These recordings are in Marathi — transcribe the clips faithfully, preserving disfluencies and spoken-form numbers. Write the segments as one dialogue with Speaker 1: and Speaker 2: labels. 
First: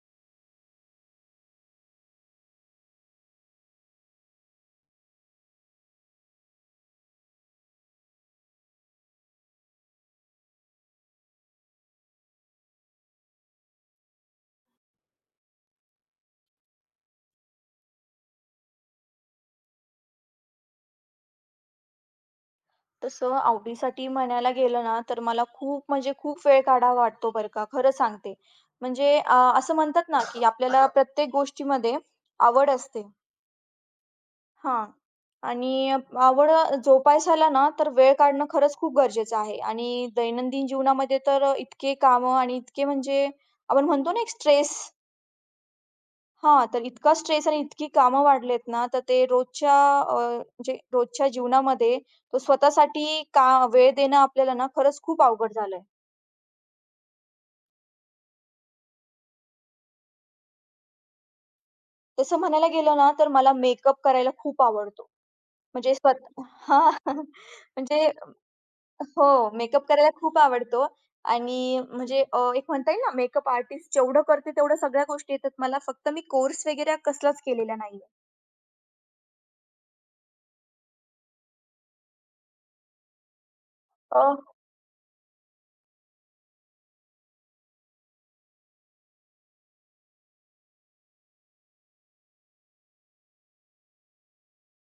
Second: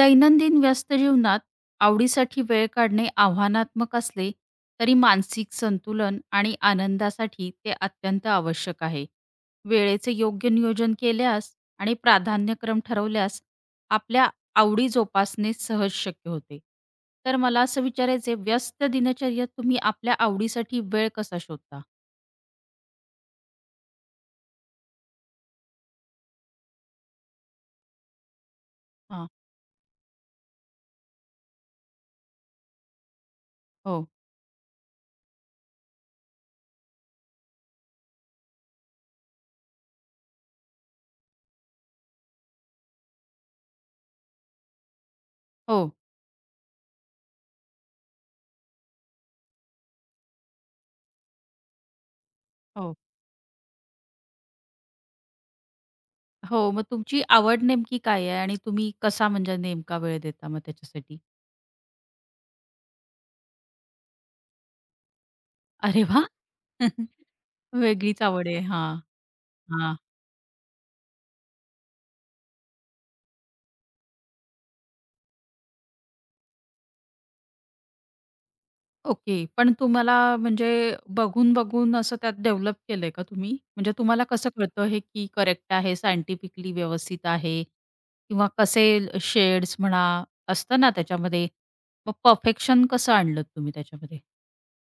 Speaker 1: दैनंदिन व्यस्त जीवनात आवडीसाठी वेळ काढणे आव्हानात्मक असले तरी मानसिक संतुलन आणि आनंदासाठी ते अत्यंत आवश्यक आहे. वेळेचे योग्य नियोजन केल्यास आणि प्राधान्यक्रम ठरवल्यास आपल्या आवडी जोपासणे सहज शक्य होते. तर मला असं विचारायचं व्यस्त दिनचर्येत तुम्ही आपल्या आवडीसाठी वेळ कसा शोधता?
Speaker 2: तसं आवडीसाठी म्हणायला गेलं ना, तर मला खूप म्हणजे खूप वेळ काढावा वाटतो बरं का, खरं सांगते. म्हणजे
Speaker 1: हां.
Speaker 2: अ, असं म्हणतात ना, की आपल्याला प्रत्येक गोष्टीमध्ये आवड असते
Speaker 1: हो,
Speaker 2: हां. आणि आवड अ, जोपासायला ना, तर वेळ काढणं खरंच खूप गरजेचं आहे. आणि दैनंदिन जीवनामध्ये तर इतके कामं आणि इतके म्हणजे आपण म्हणतो ना, एक स्ट्रेस
Speaker 1: हो,
Speaker 2: हां, तर इतका स्ट्रेस आणि इतकी कामं वाढलेत ना, तर ते रोजच्या अ, म्हणजे रोजच्या जीवनामध्ये तो
Speaker 1: हो.
Speaker 2: स्वतःसाठी का वेळ देणं आपल्याला ना, खरंच खूप अवघड झालंय.
Speaker 1: हो, मग तुमची आवड नेमकी काय आहे आणि तुम्ही कसा म्हणजे नेमका वेळ देता मग त्याच्यासाठी?
Speaker 2: तसं म्हणायला गेलं ना, तर मला मेकअप करायला खूप आवडतो. म्हणजे
Speaker 1: अरे वाह!
Speaker 2: स्वतः हां, म्हणजे
Speaker 1: वेगळीच आवड आहे. हां,
Speaker 2: हो, मेकअप
Speaker 1: हां.
Speaker 2: करायला खूप आवडतो आणि म्हणजे अ, एक म्हणता येईल ना, मेकअप आर्टिस्ट जेवढं करते, तेवढ्या सगळ्या गोष्टी येतात मला. फक्त मी कोर्स वगैरे कसलाच केलेला नाहीये.
Speaker 1: ओके. पण तुम्हाला म्हणजे बघून-बघून असं त्यात डेव्हलप केलंय का तुम्ही? म्हणजे
Speaker 2: अ
Speaker 1: तुम्हाला कसं कळतं हे की करेक्ट आहे, सायंटिफिकली व्यवस्थित आहे किंवा कसे शेड्स म्हणा असतं ना त्याच्यामध्ये, मग परफेक्शन कसं आणलत तुम्ही त्याच्यामध्ये?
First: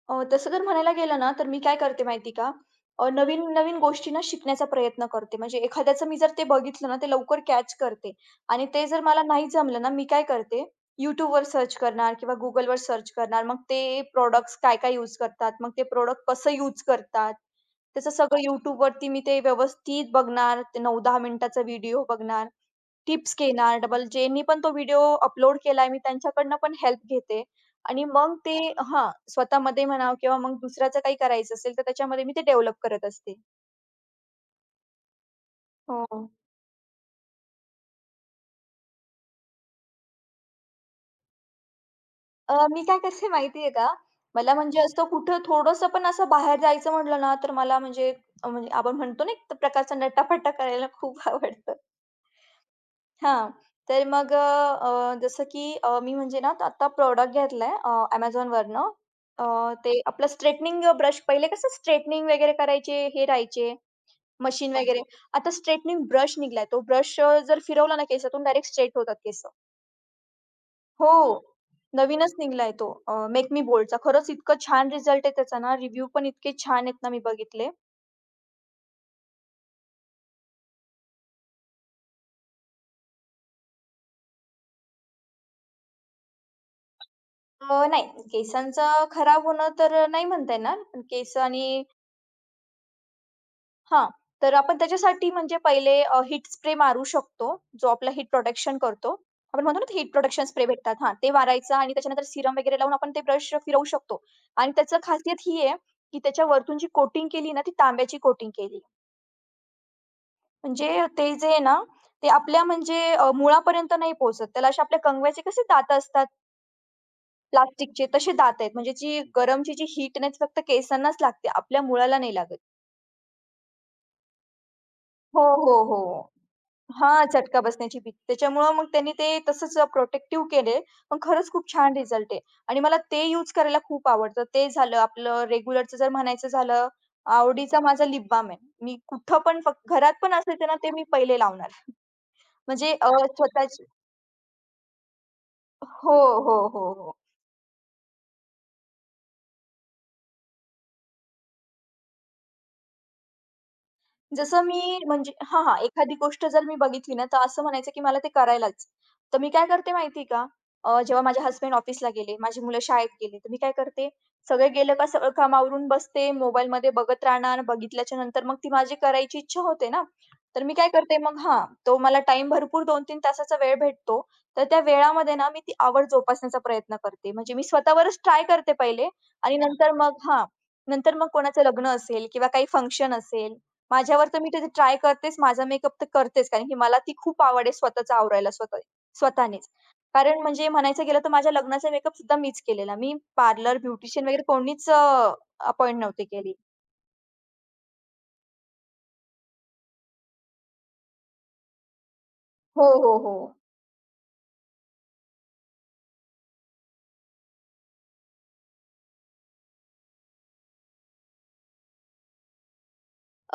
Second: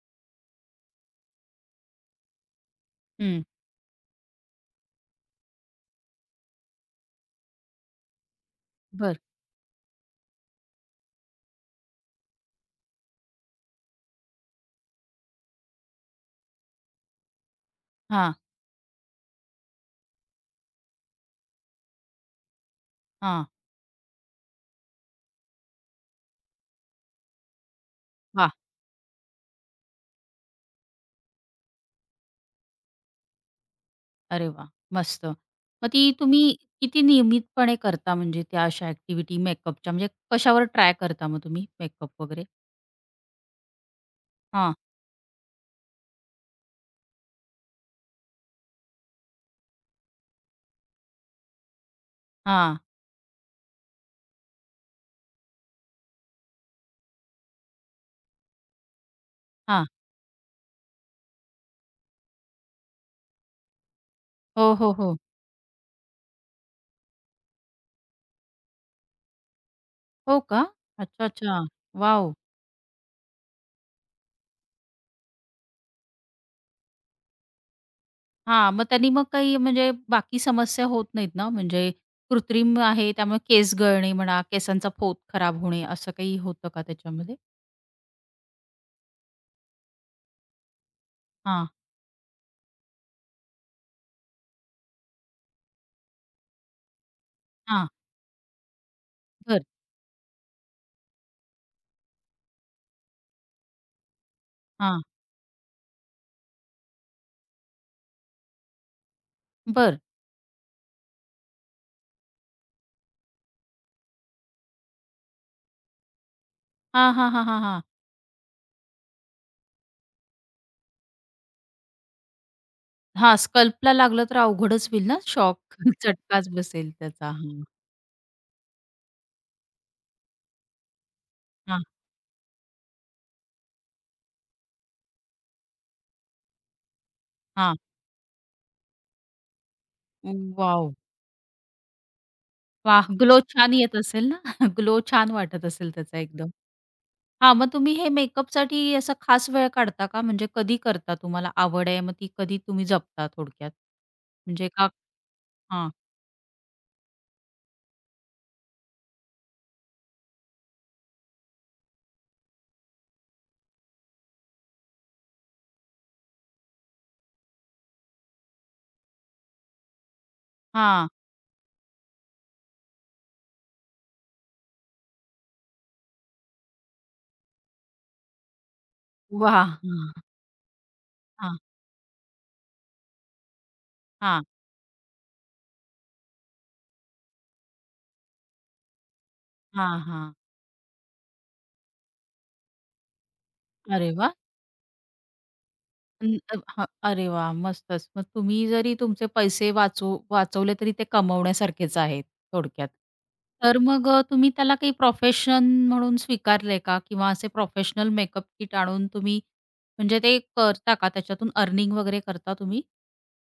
Speaker 2: अ, तसं जर म्हणायला गेलं ना, तर मी काय करते माहिती आहे का? अ,
Speaker 1: हं.
Speaker 2: नवीन-नवीन गोष्टी ना शिकण्याचा प्रयत्न करते. म्हणजे एखाद्याचं मी जर ते बघितलं ना, ते लवकर कॅच करते आणि ते जर
Speaker 1: बरं.
Speaker 2: मला नाही जमलं ना, मी काय करते, YouTubeवर सर्च करणार किंवा Googleवर सर्च करणार. मग ते प्रॉडक्ट्स काय-काय यूज करतात, मग ते प्रॉडक्ट कसं यूज करतात, त्याचं
Speaker 1: हां,
Speaker 2: सगळं YouTubeवरती मी ते व्यवस्थित बघणार. ते नऊ ते दहा मिनिटाचा व्हिडिओ बघणार, टिप्स
Speaker 1: हां.
Speaker 2: घेणार. डबल ज्यांनी पण तो व्हिडिओ अपलोड केलाय, मी त्यांच्याकडनं पण हेल्प घेते. आणि मग
Speaker 1: वाह!
Speaker 2: ते हां, स्वतःमध्ये म्हणावं किंवा मग दुसऱ्याचं काही करायचं असेल, तर त्याच्यामध्ये मी ते डेव्हलप करत असते.
Speaker 1: अरे वाह! मस्त. मग ती
Speaker 2: हो.
Speaker 1: तुम्ही किती नियमितपणे करता म्हणजे त्या अशा ॲक्टिव्हिटी मेकअपच्या म्हणजे कशावर ट्राय करता मग तुम्ही मेकअप वगैरे?
Speaker 2: अ, मी काय करते माहिती आहे का? मला
Speaker 1: हां,
Speaker 2: म्हणजे असं कुठं थोडंसं पण असं बाहेर जायचं म्हटलं ना, तर मला म्हणजे अ, म्हणजे आपण म्हणतो ना, एक प्रकारचा नटाफटा करायला खूप आवडतं.
Speaker 1: हां,
Speaker 2: हां, तर मग अ, जसं की अ, मी म्हणजे ना, आता प्रॉडक्ट घेतलाय अ, Amazonवरनं. अ,
Speaker 1: हां.
Speaker 2: ते आपलं स्ट्रेटनिंग ब्रश पहिले कसं स्ट्रेटनिंग वगैरे करायचे, हे राहायचे.
Speaker 1: हो,
Speaker 2: मशीन
Speaker 1: हो,
Speaker 2: वगैरे.
Speaker 1: हो.
Speaker 2: आता स्ट्रेटनिंग ब्रश निघालाय. तो ब्रश जर फिरवला ना केसातून डायरेक्ट स्ट्रेट होतात केस. हो.
Speaker 1: हो का?
Speaker 2: हो.
Speaker 1: अच्छा, अच्छा.
Speaker 2: नवीनच
Speaker 1: वॉव!
Speaker 2: निघालाय तो मेक मी बोल्डचा. खरंच इतकं छान रिझल्ट आहे त्याचा ना. रिव्ह्यू पण इतके छान आहेत ना मी बघितले.
Speaker 1: हां, मग त्यांनी मग काही म्हणजे बाकी समस्या होत नाहीत ना? म्हणजे कृत्रिम आहे त्यामुळे केस गळणे म्हणा, केसांचा पोत खराब होणे असं काही होतं का त्याच्यामध्ये?
Speaker 2: अ, नाही केसांचं खराब होणं तर अ, नाही म्हणता येणार. पण केस
Speaker 1: हां,
Speaker 2: आणि हां. तर आपण त्याच्यासाठी म्हणजे पहिले अ, स्प्रे मारू शकतो. जो
Speaker 1: हां.
Speaker 2: आपला हीट प्रोटेक्शन करतो. आपण
Speaker 1: बरं.
Speaker 2: म्हणतो ना हीट प्रोटेक्शन स्प्रे भेटतात. हां, ते मारायचं आणि त्याच्यानंतर सीरम वगैरे लावून आपण ते ब्रश फिरवू शकतो. आणि त्याचं
Speaker 1: हां,
Speaker 2: खासियत ही आहे, की त्याच्या वरतून जी कोटिंग केली ना, ती तांब्याची कोटिंग केली.
Speaker 1: बरं.
Speaker 2: म्हणजे ते जे आहे ना, ते आपल्या म्हणजे अ, मुळापर्यंत नाही पोहोचत. त्याला असे आपल्या कंगव्याचे कसे दात असतात
Speaker 1: हां, हां, हां, हां, हां.
Speaker 2: प्लास्टिकचे, तसे दात आहेत. म्हणजे जी गरमची जी हीट आहे ती फक्त केसांनाच लागते. आपल्या मुळाला नाही लागत.
Speaker 1: हां, स्कल्पला लागलं तर अवघडच होईल ना
Speaker 2: हो,
Speaker 1: शॉक
Speaker 2: हो, हो.
Speaker 1: चटकाच बसेल
Speaker 2: हां,
Speaker 1: त्याचा.
Speaker 2: चटका
Speaker 1: हां,
Speaker 2: बसण्याची भीती. त्याच्यामुळं मग त्यांनी ते तसंच प्रोटेक्टिव्ह केले. पण खरंच खूप
Speaker 1: हां,
Speaker 2: छान रिझल्ट आहे आणि मला ते यूज करायला खूप आवडतं. ते झालं आपलं रेग्युलरचं जर म्हणायचं झालं,
Speaker 1: हां.
Speaker 2: आवडीचा माझा लिप बाल्म आहे. मी कुठं पण फक्त घरात पण असेल तर ना, ते
Speaker 1: वॉव!
Speaker 2: मी पहिले लावणार. म्हणजे
Speaker 1: वाह!
Speaker 2: अ,
Speaker 1: ग्लो छान
Speaker 2: स्वतःची
Speaker 1: येत असेल ना? ग्लो छान वाटत असेल
Speaker 2: हो,
Speaker 1: त्याचा एकदम.
Speaker 2: हो, हो, हो.
Speaker 1: हां, मग तुम्ही हे मेकअपसाठी असा खास वेळ काढता का? म्हणजे कधी करता? तुम्हाला आवड आहे, मग ती कधी तुम्ही जपता थोडक्यात?
Speaker 2: जसं
Speaker 1: म्हणजे
Speaker 2: मी
Speaker 1: का
Speaker 2: म्हणजे हां, हां.
Speaker 1: हां,
Speaker 2: एखादी गोष्ट जर मी बघितली ना, तर असं म्हणायचं की मला ते करायलाच. तर मी काय करते माहिती का? अ, जेव्हा माझे हसबंड ऑफिसला गेले, माझी मुलं शाळेत गेले तर मी काय करते, सगळे गेलं का सगळं काम आवरून बसते, मोबाईलमध्ये बघत राहणार. बघितल्याच्या नंतर मग ती माझी करायची इच्छा होते ना, तर मी काय
Speaker 1: हां.
Speaker 2: करते मग हां, तो मला टाईम भरपूर दोन ते तीन तासाचा वेळ भेटतो. तर त्या वेळामध्ये ना, मी ती आवड जोपासण्याचा प्रयत्न करते. म्हणजे मी स्वतःवरच ट्राय करते पहिले आणि
Speaker 1: वाह!
Speaker 2: नंतर मग हां, नंतर मग
Speaker 1: हां,
Speaker 2: कोणाचं लग्न असेल किंवा काही फंक्शन असेल माझ्यावर तर
Speaker 1: हां,
Speaker 2: मी कधी ट्राय करतेच, माझा मेकअप तर करतेच. कारण की मला ती खूप आवड आहे स्वतःच आवरायला स्वतः स्वतःनेच.
Speaker 1: हां, हां.
Speaker 2: कारण म्हणजे म्हणायचं गेलं तर माझ्या लग्नाचा मेकअप सुद्धा मीच केलेला. मी पार्लर,
Speaker 1: अरे
Speaker 2: ब्युटिशियन
Speaker 1: वाह!
Speaker 2: वगैरे कोणीच अपॉइंट नव्हती
Speaker 1: अं,
Speaker 2: केली.
Speaker 1: अ, हां, अरे वाह! मस्तच. मग तुम्ही जरी तुमचे पैसे वाचव वाचवले तरी ते कमवण्यासारखेच आहेत थोडक्यात.
Speaker 2: हो, हो, हो.
Speaker 1: तर मग अ, तुम्ही त्याला काही प्रोफेशन म्हणून स्वीकारलंय का? किंवा असे प्रोफेशनल मेकअप किट आणून तुम्ही म्हणजे ते करता का? त्याच्यातून अर्निंग वगैरे करता तुम्ही?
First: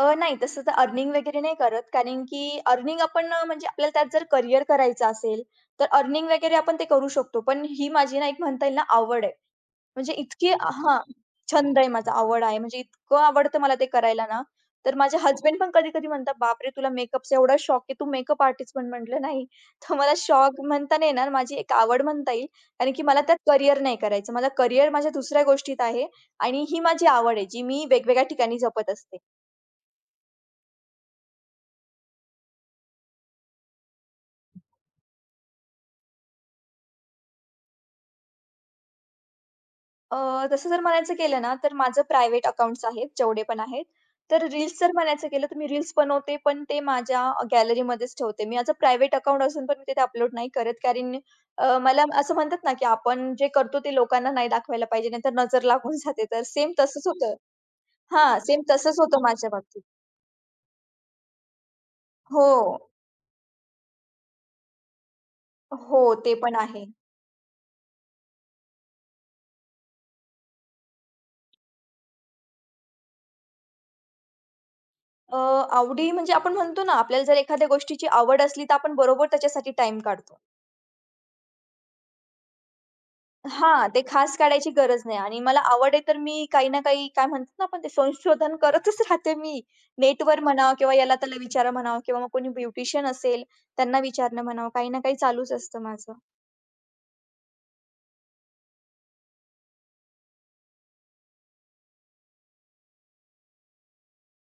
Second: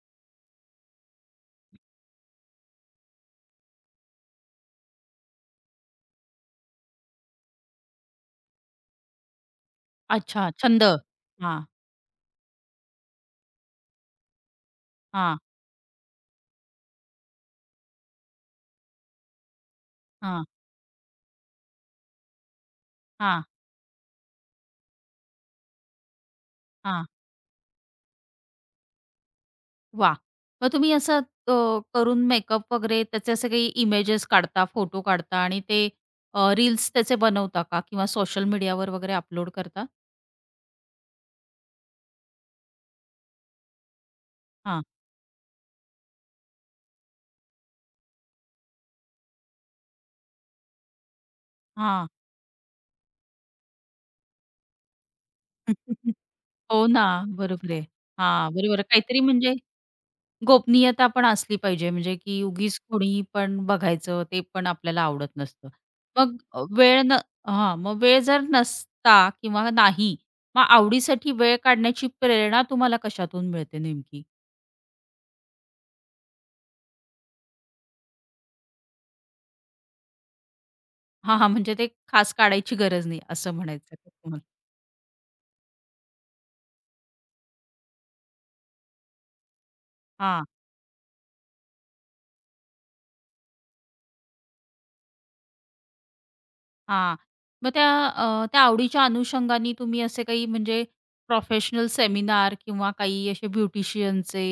Speaker 2: अ, नाही तसं तर अर्निंग वगैरे नाही करत. कारण की अर्निंग आपण अ, म्हणजे आपल्याला त्यात जर करियर करायचं असेल, तर अर्निंग वगैरे आपण ते करू शकतो. पण ही माझी ना एक म्हणता येईल ना आवड आहे. म्हणजे
Speaker 1: अच्छा,
Speaker 2: इतकी
Speaker 1: छंद.
Speaker 2: हां,
Speaker 1: हां,
Speaker 2: छंद आहे माझा, आवड आहे. म्हणजे इतकं आवडतं मला ते करायला ना, तर माझे
Speaker 1: हां,
Speaker 2: हसबंड पण कधी-कधी म्हणतात, "बापरे! तुला मेकअपचा एवढा शौक आहे, तू मेकअप आर्टिस्ट बन." म्हटलं, "नाही." तर मला
Speaker 1: हां,
Speaker 2: शौक म्हणता नाही येणार, माझी एक आवड म्हणता येईल. कारण की मला त्यात
Speaker 1: हां,
Speaker 2: करियर नाही करायचं. मला करियर माझ्या दुसऱ्या गोष्टीत आहे आणि ही माझी
Speaker 1: हां.
Speaker 2: आवड आहे, जी मी वेगवेगळ्या ठिकाणी जपत असते.
Speaker 1: वाह! मग तुम्ही असं अ, करून मेकअप वगैरे त्याचे असे काही इमेजेस काढता, फोटो काढता आणि ते रील्स त्याचे बनवता का? किंवा सोशल मीडियावर वगैरे अपलोड करता?
Speaker 2: अ, तसं जर म्हणायचं केलं ना, तर माझं प्रायव्हेट अकाउंट्स आहेत, जेवढे पण आहेत. तर रील्स
Speaker 1: हां,
Speaker 2: जर म्हणायचं केलं, तर मी रील्स बनवते, पण ते माझ्या अ, गॅलरीमध्येच ठेवते. मी माझं प्रायव्हेट अकाउंट असून पण मी तिथे अपलोड नाही करत, कारण अ, मला
Speaker 1: हां.
Speaker 2: असं म्हणतात ना, की आपण जे करतो ते लोकांना नाही दाखवायला पाहिजे, नाहीतर नजर लागून जाते. तर सेम
Speaker 1: हो ना,
Speaker 2: तसंच होतं
Speaker 1: बरोबर आहे.
Speaker 2: हां,
Speaker 1: हां,
Speaker 2: सेम
Speaker 1: बरोबर आहे.
Speaker 2: तसंच
Speaker 1: काहीतरी
Speaker 2: होतं माझ्या
Speaker 1: म्हणजे
Speaker 2: बाबतीत.
Speaker 1: गोपनीयता पण असली पाहिजे, म्हणजे की
Speaker 2: हो.
Speaker 1: उगीच कोणी पण बघायचं, ते पण आपल्याला आवडत नसतं.
Speaker 2: हो, ते
Speaker 1: मग
Speaker 2: पण
Speaker 1: अ,
Speaker 2: आहे.
Speaker 1: वेळ न हां, मग वेळ जर नसता किंवा नाही, मग आवडीसाठी वेळ काढण्याची प्रेरणा तुम्हाला कशातून मिळते नेमकी?
Speaker 2: अ, आवडी म्हणजे आपण म्हणतो ना, आपल्याला जर एखाद्या गोष्टीची आवड असली, तर आपण बरोबर त्याच्यासाठी टाईम काढतो.
Speaker 1: हां, हां, म्हणजे ते खास काढायची गरज नाही असं
Speaker 2: हां,
Speaker 1: म्हणायचं
Speaker 2: ते
Speaker 1: का
Speaker 2: खास
Speaker 1: तुम्हाला?
Speaker 2: काढायची गरज नाही आणि मला आवड आहे तर मी काही ना काही काय म्हणतात ना आपण ते संशोधन करतच राहते मी. नेटवर म्हणावं किंवा याला त्याला विचारा म्हणावं किंवा मग कोणी ब्युटिशियन असेल त्यांना विचारणं म्हणावं, काही ना काही चालूच असतं माझं.
Speaker 1: हां. मग त्या अ, त्या आवडीच्या अनुषंगाने तुम्ही असे काही म्हणजे प्रोफेशनल सेमिनार किंवा काही असे ब्युटिशियनचे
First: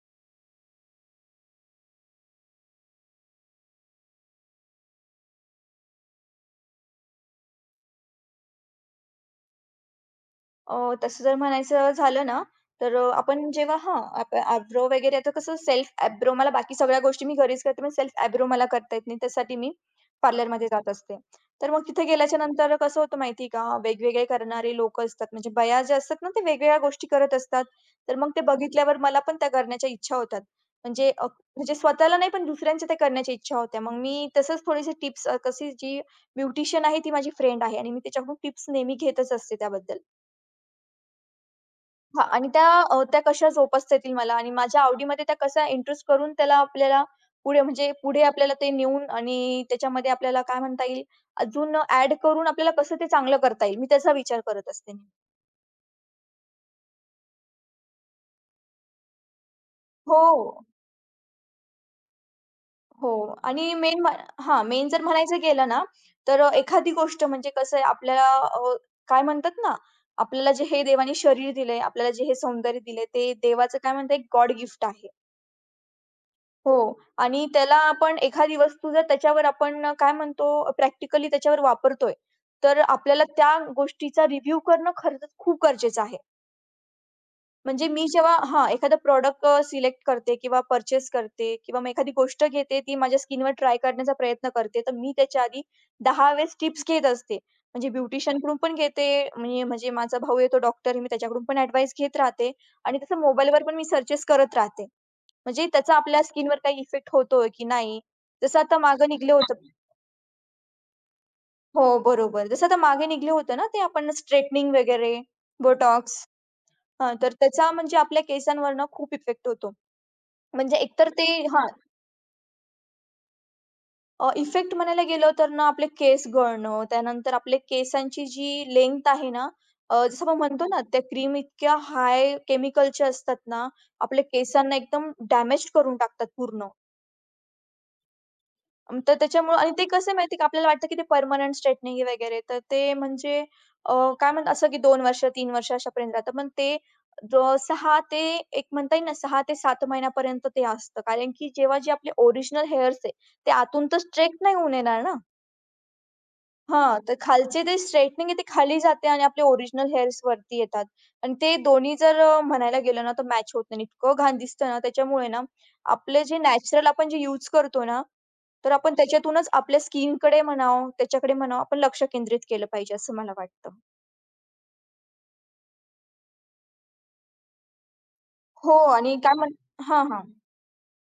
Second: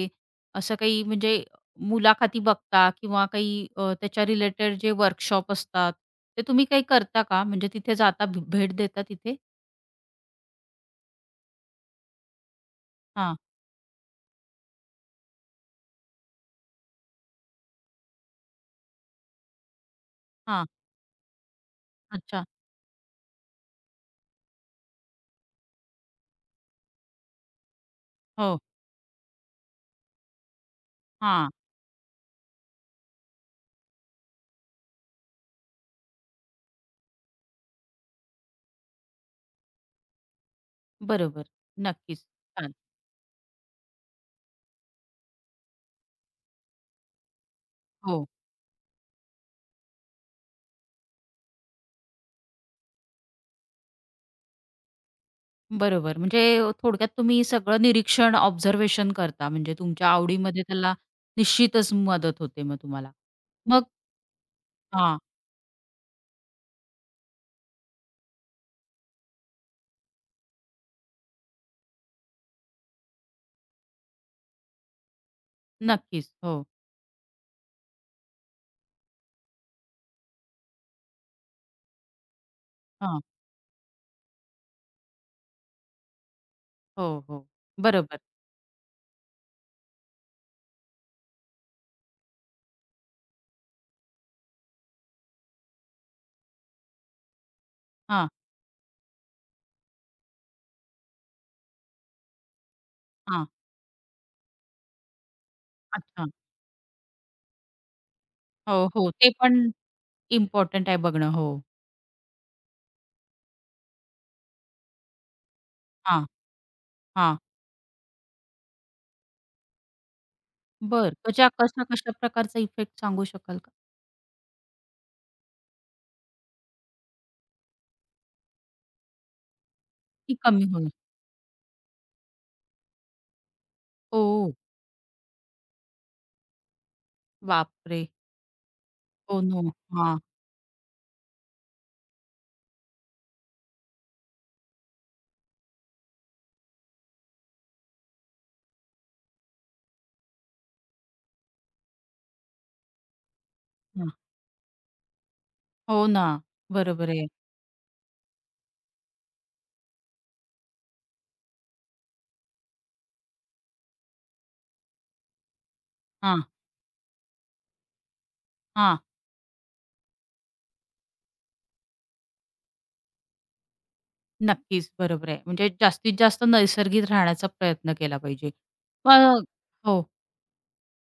Speaker 1: असं काही म्हणजे मुलाखती बघता किंवा काही अ, त्याच्या रिलेटेड जे वर्कशॉप असतात, ते तुम्ही काही करता का? म्हणजे तिथे जाता भ भेट देता तिथे?
Speaker 2: अ, तसं जर म्हणायचं झालं ना, तर अ,
Speaker 1: हां,
Speaker 2: आपण जेव्हा हां, आप आयब्रो वगैरे आता कसं सेल्फ आयब्रो मला बाकी सगळ्या गोष्टी मी घरीच करते, पण सेल्फ आयब्रो मला करता येत नाही. त्यासाठी मी पार्लरमध्ये
Speaker 1: हां.
Speaker 2: जात असते. तर मग तिथे गेल्याच्या
Speaker 1: अच्छा.
Speaker 2: नंतर कसं होतं माहिती आहे का, वेगवेगळे करणारे लोकं असतात. म्हणजे बाया ज्या असतात ना, ते वेगवेगळ्या गोष्टी करत असतात. तर मग ते
Speaker 1: हो.
Speaker 2: बघितल्यावर मला पण त्या करण्याच्या इच्छा होतात. म्हणजे अ,
Speaker 1: हां.
Speaker 2: म्हणजे स्वतःला नाही, पण दुसऱ्यांच्या त्या करण्याच्या इच्छा होत्या. मग मी तसंच थोडीशी टिप्स कशी जी ब्युटिशियन आहे, ती माझी फ्रेंड आहे आणि मी तिच्याकडून टिप्स नेहमी घेतच असते त्याबद्दल.
Speaker 1: बरोबर.
Speaker 2: हां
Speaker 1: नक्कीच.
Speaker 2: आणि त्या
Speaker 1: छान.
Speaker 2: अ, त्या कशा जोपासता येतील मला आणि माझ्या आवडीमध्ये त्या कशा इंट्रोड्यूस करून त्याला आपल्याला पुढे म्हणजे पुढे
Speaker 1: हो.
Speaker 2: आपल्याला ते नेऊन आणि त्याच्यामध्ये आपल्याला काय म्हणता येईल, अजून ॲड करून आपल्याला कसं ते चांगलं करता येईल, मी त्याचा विचार करत असते.
Speaker 1: बरोबर. म्हणजे थोडक्यात तुम्ही सगळं निरीक्षण, ऑब्झर्वेशन करता. म्हणजे तुमच्या
Speaker 2: हो.
Speaker 1: आवडीमध्ये त्याला निश्चितच मदत होते मग
Speaker 2: हो
Speaker 1: तुम्हाला.
Speaker 2: आणि
Speaker 1: मग
Speaker 2: मेन म्ह मेन जर
Speaker 1: हां.
Speaker 2: म्हणायचं गेलं ना, तर एखादी गोष्ट म्हणजे कसं आहे आपल्याला अ, काय म्हणतात ना, आपल्याला जे हे देवाने शरीर दिलंय, आपल्याला जे हे सौंदर्य दिलंय, ते देवाचं काय म्हणता गॉड गिफ्ट आहे.
Speaker 1: नक्कीच. हो.
Speaker 2: हो. आणि त्याला आपण एखादी वस्तू जर त्याच्यावर आपण अ, काय म्हणतो प्रॅक्टिकली त्याच्यावर वापरतोय, तर
Speaker 1: हां.
Speaker 2: आपल्याला त्या गोष्टीचा रिव्ह्यू करणं खरंच खूप गरजेचं आहे.
Speaker 1: हो, हो.
Speaker 2: म्हणजे मी
Speaker 1: बरोबर.
Speaker 2: जेव्हा हां, एखादं प्रॉडक्ट सिलेक्ट करते किंवा पर्चेस करते किंवा मग एखादी गोष्ट घेते, ती माझ्या स्किनवर ट्राय करण्याचा प्रयत्न करते, तर मी त्याच्या आधी दहा वेळेस टिप्स घेत असते. म्हणजे
Speaker 1: हां,
Speaker 2: ब्युटिशियनकडून पण घेते, मी म्हणजे माझा भाऊ आहे डॉक्टर मी त्याच्याकडून पण ॲडवाईस घेत राहते आणि तसं
Speaker 1: हां.
Speaker 2: मोबाईलवर पण मी सर्चेस करत राहते. म्हणजे त्याचा आपल्या
Speaker 1: अच्छा.
Speaker 2: स्किनवर काही इफेक्ट होतोय की नाही? जसं
Speaker 1: हो,
Speaker 2: आता मागे
Speaker 1: हो. ते
Speaker 2: निघलं होतं
Speaker 1: पण इम्पोर्टंट आहे बघणं. हो.
Speaker 2: हो, बरोबर. जसं आता मागे निघलं होतं ना, ते आपण स्ट्रेटनिंग वगैरे, बोटॉक्स
Speaker 1: हां,
Speaker 2: हां,
Speaker 1: हा
Speaker 2: तर त्याचा म्हणजे आपल्या केसांवर ना खूप इफेक्ट होतो. म्हणजे एकतर
Speaker 1: बरं.
Speaker 2: ते
Speaker 1: कशा
Speaker 2: हां,
Speaker 1: कशा कशा प्रकारचा इफेक्ट सांगू शकाल का?
Speaker 2: इफेक्ट म्हणायला गेलं तर ना आपले केस गळणं, त्यानंतर आपल्या केसांची जी लेंग्थ आहे ना, अ, जसं
Speaker 1: की
Speaker 2: आपण
Speaker 1: कमी
Speaker 2: म्हणतो ना,
Speaker 1: होईल?
Speaker 2: त्या क्रीम इतक्या हाय केमिकलच्या असतात ना, आपल्या
Speaker 1: ओह!
Speaker 2: केसांना एकदम डॅमेज करून टाकतात पूर्ण.
Speaker 1: बापरे!
Speaker 2: अं, तर
Speaker 1: हो
Speaker 2: त्याच्यामुळं
Speaker 1: ना.
Speaker 2: आणि ते कसं आहे
Speaker 1: हां,
Speaker 2: माहिती आहे का, आपल्याला वाटतं की ते परमनंट स्ट्रेटनिंग वगैरे, तर ते म्हणजे अ, काय म्हणतात असं की दोन वर्ष, तीन वर्ष अशापर्यंत राहतं. पण ते ज सहा ते एक म्हणता येईल ना सहा ते सात महिन्यापर्यंत ते असतं. कारण की जेव्हा जे आपले ओरिजिनल हेअर्स आहे, ते आतून तर
Speaker 1: हां.
Speaker 2: स्ट्रेट नाही होऊन येणार ना.
Speaker 1: हो ना.
Speaker 2: हां,
Speaker 1: बरोबर
Speaker 2: तर
Speaker 1: आहे.
Speaker 2: खालचे ते स्ट्रेटनिंग आहे, ते खाली जाते आणि आपले ओरिजिनल हेअर्स वरती येतात आणि ते दोन्ही जर अ, म्हणायला गेलं ना, तर मॅच होत नाही. इतकं घाण दिसतं ना, त्याच्यामुळे ना, आपले जे
Speaker 1: हां,
Speaker 2: नॅचरल आपण जे यूज करतो ना, तर आपण
Speaker 1: हां.
Speaker 2: त्याच्यातूनच आपल्या स्किनकडे म्हणावं, त्याच्याकडे म्हणावं, आपण लक्ष केंद्रित केलं पाहिजे, असं मला वाटतं.
Speaker 1: नक्कीच, बरोबर आहे. म्हणजे जास्तीत जास्त नैसर्गिक राहण्याचा प्रयत्न केला पाहिजे.
Speaker 2: हो आणि काय
Speaker 1: मग
Speaker 2: म्हण
Speaker 1: हो.
Speaker 2: हां, हां.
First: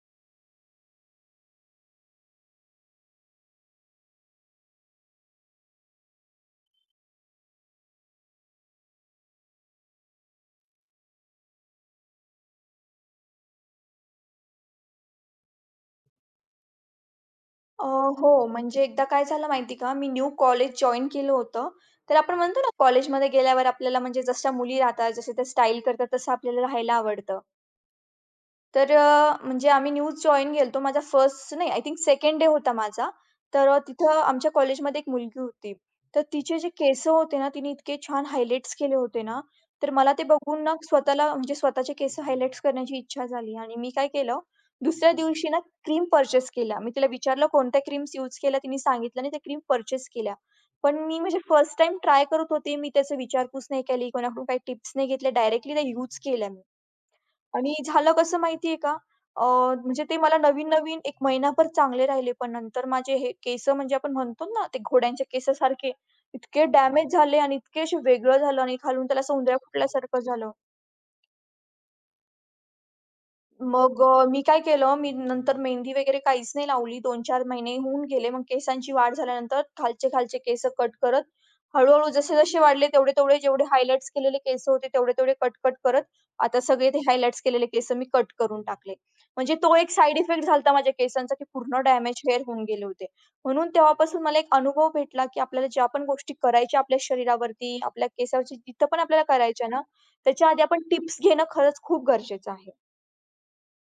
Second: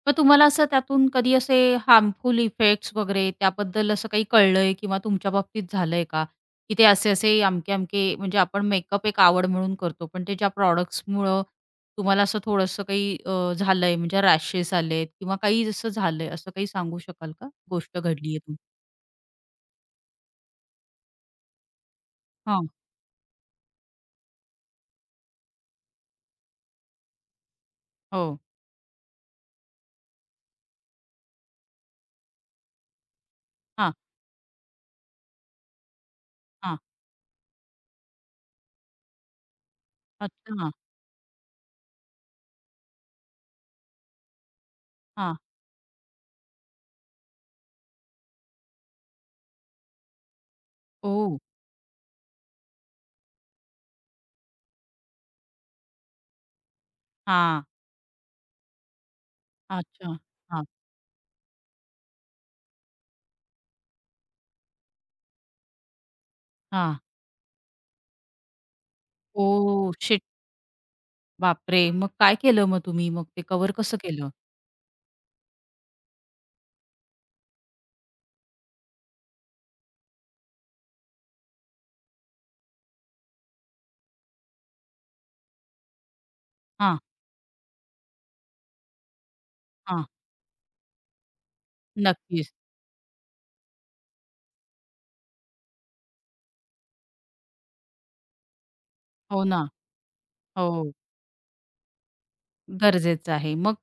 Speaker 1: मग तुम्हाला असं त्यातून कधी असे हार्मफुल इफेक्ट्स वगैरे त्याबद्दल असं काही कळलंय किंवा तुमच्या बाबतीत झालंय का? की ते असे-असे, अमके-अमके म्हणजे आपण मेकअप एक आवड म्हणून करतो, पण ते ज्या प्रॉडक्ट्समुळं तुम्हाला असं थोडंसं काही अ, झालंय म्हणजे रॅशेस आलेत किंवा काही असं झालंय, असं काही सांगू शकाल का?
Speaker 2: अ,
Speaker 1: गोष्ट घडलीये
Speaker 2: हो,
Speaker 1: तुमची?
Speaker 2: म्हणजे एकदा काय झालं माहिती का, मी न्यू कॉलेज जॉइन केलं होतं. तर आपण म्हणतो
Speaker 1: हां.
Speaker 2: ना, कॉलेजमध्ये गेल्यावर आपल्याला म्हणजे जशा मुली राहतात, जसे त्या स्टाईल करतात, तसं आपल्याला राहायला आवडतं.
Speaker 1: हो.
Speaker 2: तर अ, म्हणजे आम्ही न्यूज जॉइन केलतो. माझा फर्स्ट नाही आय थिंक सेकंड डे होता माझा. तर अ,
Speaker 1: हां,
Speaker 2: तिथं आमच्या कॉलेजमध्ये एक मुलगी होती. तर तिचे जे
Speaker 1: हां.
Speaker 2: केस होते ना, तिने इतके छान हायलाइट्स केले होते ना, तर मला ते बघून
Speaker 1: अच्छा.
Speaker 2: ना स्वतःला म्हणजे स्वतःचे केस हायलाइट्स करण्याची इच्छा झाली आणि मी काय केलं, दुसऱ्या
Speaker 1: हां.
Speaker 2: दिवशी ना क्रीम पर्चेस केल्या. मी तिला विचारलं कोणत्या क्रीम्स यूज केल्या, तिने सांगितलं आणि त्या क्रीम पर्चेस केल्या. पण मी
Speaker 1: ओह!
Speaker 2: म्हणजे फर्स्ट टाईम ट्राय करत होते. मी त्याचा विचारपूस नाही केली, कोणाकडून काही टिप्स नाही घेतल्या. डायरेक्टली त्या यूज केल्या मी.
Speaker 1: हां.
Speaker 2: आणि झालं कसं माहितीये का? अ, म्हणजे
Speaker 1: अच्छा.
Speaker 2: ते मला
Speaker 1: हां,
Speaker 2: नवीन-नवीन एक महिनाभर चांगले राहिले, पण नंतर माझे हे केस म्हणजे आपण म्हणतो ना, ते घोड्यांच्या केसासारखे इतके
Speaker 1: हां.
Speaker 2: डॅमेज झाले आणि इतके असे वेगळं झालं आणि खालून त्याला सौंदर्य
Speaker 1: ओ,
Speaker 2: फुटल्यासारखं
Speaker 1: शिट!
Speaker 2: झालं.
Speaker 1: बापरे! मग काय केलं मग तुम्ही? मग ते कव्हर कसं
Speaker 2: मग अ,
Speaker 1: केलं?
Speaker 2: मी काय केलं, मी नंतर मेहंदी वगैरे काहीच नाही लावली. दोन ते चार महिने होऊन गेले. मग केसांची वाढ झाल्यानंतर खालचे-खालचे केस कट करत, हळू जसे-जसे वाढले तेवढे-तेवढे जेवढे हायलाइट्स केलेले केस होते तेवढे-तेवढे कट-कट करत, आता सगळे ते
Speaker 1: हां,
Speaker 2: हायलाइट्स केलेले केस मी कट करून टाकले. म्हणजे तो एक
Speaker 1: हां.
Speaker 2: साइड इफेक्ट झाला होता माझ्या केसांचा, की पूर्ण डॅमेज हेअर
Speaker 1: नक्कीच.
Speaker 2: होऊन गेले होते. म्हणून तेव्हापासून मला एक अनुभव भेटला, की आपल्याला ज्या पण गोष्टी करायच्या आपल्या शरीरावरती, आपल्या केसावरती जिथं पण आपल्याला
Speaker 1: हो ना.
Speaker 2: करायच्या ना, त्याच्या आधी आपण
Speaker 1: हो.
Speaker 2: टिप्स घेणं खरंच खूप गरजेचं आहे.
Speaker 1: गरजेचं आहे. मग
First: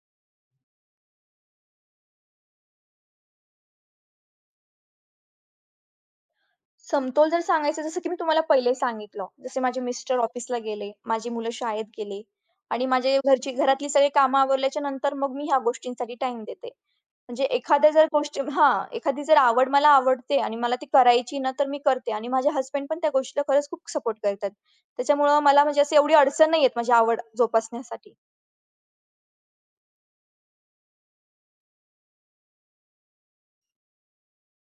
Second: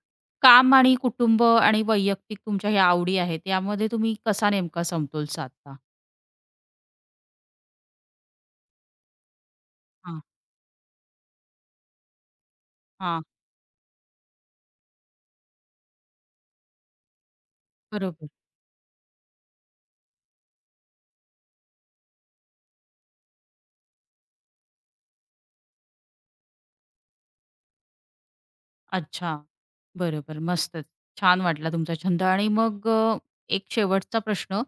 Speaker 1: काम आणि कुटुंब आणि वैयक्तिक तुमच्या ह्या आवडी आहेत, यामध्ये तुम्ही कसा नेमका समतोल साधता?
Speaker 2: समतोल जर सांगायचा जसं की मी तुम्हाला पहिले सांगितलं. जसे माझे मिस्टर
Speaker 1: हां,
Speaker 2: ऑफिसला गेले, माझी मुलं शाळेत गेले आणि माझे
Speaker 1: हां.
Speaker 2: घरची घरातली सगळी कामं आवरल्याच्या नंतर मग मी ह्या गोष्टींसाठी टाइम देते. म्हणजे एखाद्या जर
Speaker 1: बरोबर.
Speaker 2: गोष्टी हां, एखादी जर आवड मला आवडते आणि मला ती करायची ना, तर मी करते आणि माझे हसबंड पण त्या गोष्टीला खरंच खूप सपोर्ट करतात. त्याच्यामुळं मला म्हणजे अशी एवढी अडचण नाही येत माझी आवड जोपासण्यासाठी.
Speaker 1: अच्छा. बरोबर. मस्तच. छान वाटला तुमचा छंद आणि मग अ, एक शेवटचा प्रश्न,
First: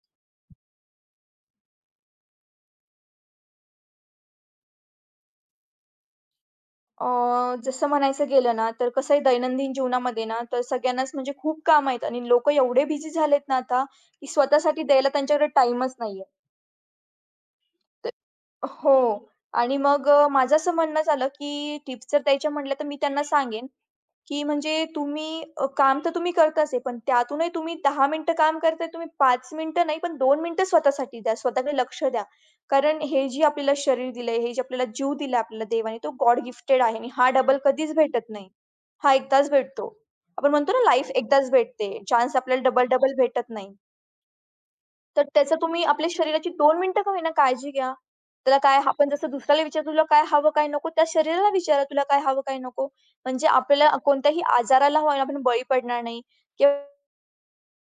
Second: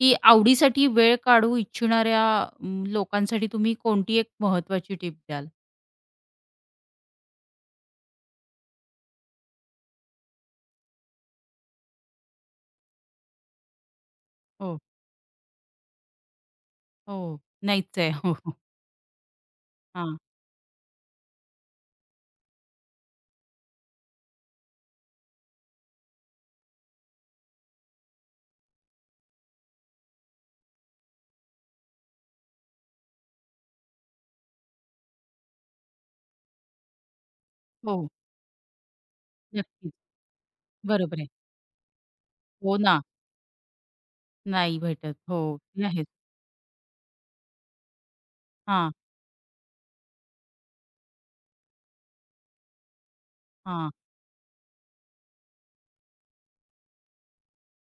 Speaker 1: की आवडीसाठी वेळ काढू इच्छिणाऱ्या अं, लोकांसाठी तुम्ही कोणती एक महत्त्वाची टिप द्याल?
Speaker 2: अ, जसं म्हणायचं गेलं ना, तर कसं आहे दैनंदिन जीवनामध्ये ना, तर सगळ्यांनाच म्हणजे खूप काम आहेत आणि लोकं एवढे बिझी झालेत ना आता, की
Speaker 1: हो.
Speaker 2: स्वतःसाठी द्यायला त्यांच्याकडे टाईमच नाहीये.
Speaker 1: हो, नाहीच
Speaker 2: तर
Speaker 1: आहे. हो, हो.
Speaker 2: हो. आणि मग
Speaker 1: हां.
Speaker 2: अ, माझं असं म्हणणं झालं, की टिप्स जर द्यायच्या म्हटल्या, तर मी त्यांना सांगेन, की म्हणजे तुम्ही अ, काम तर तुम्ही करताच आहे, पण त्यातूनही तुम्ही दहा मिनिटं काम करताय, तुम्ही पाच मिनिटं नाही, पण दोन मिनिटं स्वतःसाठी द्या. स्वतःकडे लक्ष द्या. कारण हे जे आपल्याला शरीर दिलंय, हे जे आपल्याला जीव दिला आपल्याला देवाने, तो गॉड गिफ्टेड आहे आणि हा डबल कधीच
Speaker 1: हो,
Speaker 2: भेटत नाही. हा एकदाच
Speaker 1: नक्कीच.
Speaker 2: भेटतो. आपण म्हणतो ना, लाईफ
Speaker 1: बरोबर आहे.
Speaker 2: एकदाच भेटते. चान्स आपल्याला
Speaker 1: हो ना,
Speaker 2: डबल-डबल भेटत नाही.
Speaker 1: नाही भेटत.
Speaker 2: तर त्याचं
Speaker 1: हो,
Speaker 2: तुम्ही
Speaker 1: ते आहेच.
Speaker 2: आपल्या शरीराची दोन मिनिटं का होईना काळजी घ्या. त्याला काय
Speaker 1: हां,
Speaker 2: आपण जसं दुसऱ्याला विचारतो, "तुला काय हवं, काय नको?" त्या शरीराला विचारा, "तुला काय हवं, काय नको?" म्हणजे
Speaker 1: हां.
Speaker 2: आपल्याला कोणत्याही आजाराला होईना आपण बळी पडणार नाही किंवा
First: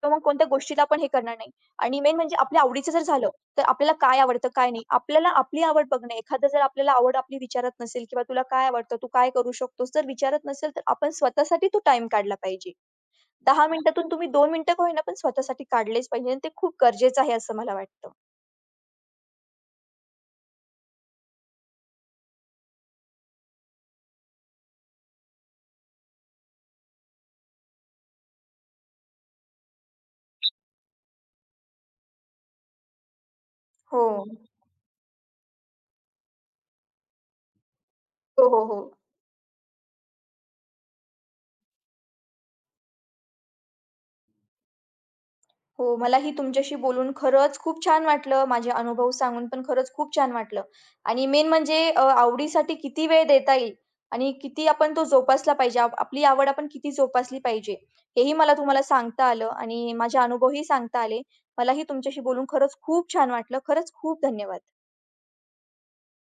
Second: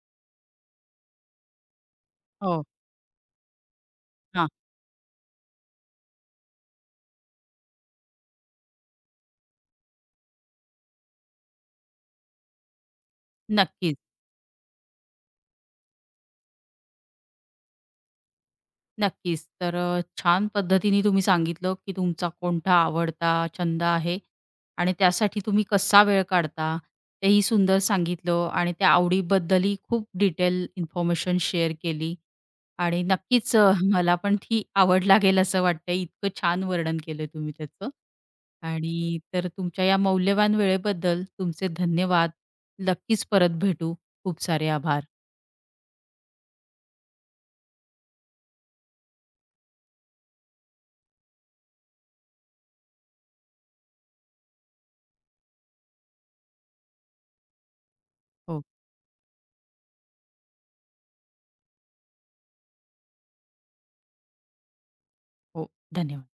Speaker 2: मग कोणत्या गोष्टीला आपण हे करणार नाही. आणि मेन म्हणजे आपल्या
Speaker 1: हो,
Speaker 2: आवडीचं जर झालं, तर आपल्याला काय
Speaker 1: हां.
Speaker 2: आवडतं, काय नाही. आपल्याला आपली आवड बघणे. एखादं जर आपल्याला आवड आपली विचारत नसेल किंवा "तुला काय आवडतं? तू काय करू शकतोस?" जर विचारत नसेल, तर आपण स्वतःसाठी तो टाईम काढला पाहिजे. दहा
Speaker 1: नक्कीच.
Speaker 2: मिनिटातून तुम्ही दोन मिनिटं का होईना, पण स्वतःसाठी काढलेच पाहिजे आणि ते खूप गरजेचं आहे असं मला वाटतं.
Speaker 1: नक्कीच. तर अ, छान पद्धतीने तुम्ही सांगितलं, की तुमचा कोणता आवडता छंद आहे आणि त्यासाठी तुम्ही कसा वेळ काढता, तेही सुंदर सांगितलं आणि त्या आवडीबद्दलही खूप डिटेल इन्फॉर्मेशन शेअर केली आणि नक्कीच अ,
Speaker 2: हो.
Speaker 1: मला पण ती आवड लागेल असं वाटतं. इतकं छान वर्णन केलं तुम्ही त्याचं
Speaker 2: हो, हो, हो.
Speaker 1: आणि तर तुमच्या या मौल्यवान वेळेबद्दल तुमचे धन्यवाद. नक्कीच परत भेटू. खूप सारे आभार.
Speaker 2: हो, मलाही तुमच्याशी बोलून खरंच खूप छान वाटलं. माझे अनुभव सांगून पण खरंच खूप छान वाटलं. आणि मेन म्हणजे अ, आवडीसाठी किती वेळ देता येईल आणि किती आपण तो जोपासला पाहिजे. आप आपली आवड आपण किती जोपासली पाहिजे, हेही मला
Speaker 1: हो,
Speaker 2: तुम्हाला सांगता आलं आणि माझे अनुभवही सांगता आले. मलाही तुमच्याशी बोलून खरंच खूप छान वाटलं. खरंच खूप धन्यवाद.
Speaker 1: हो. धन्यवाद.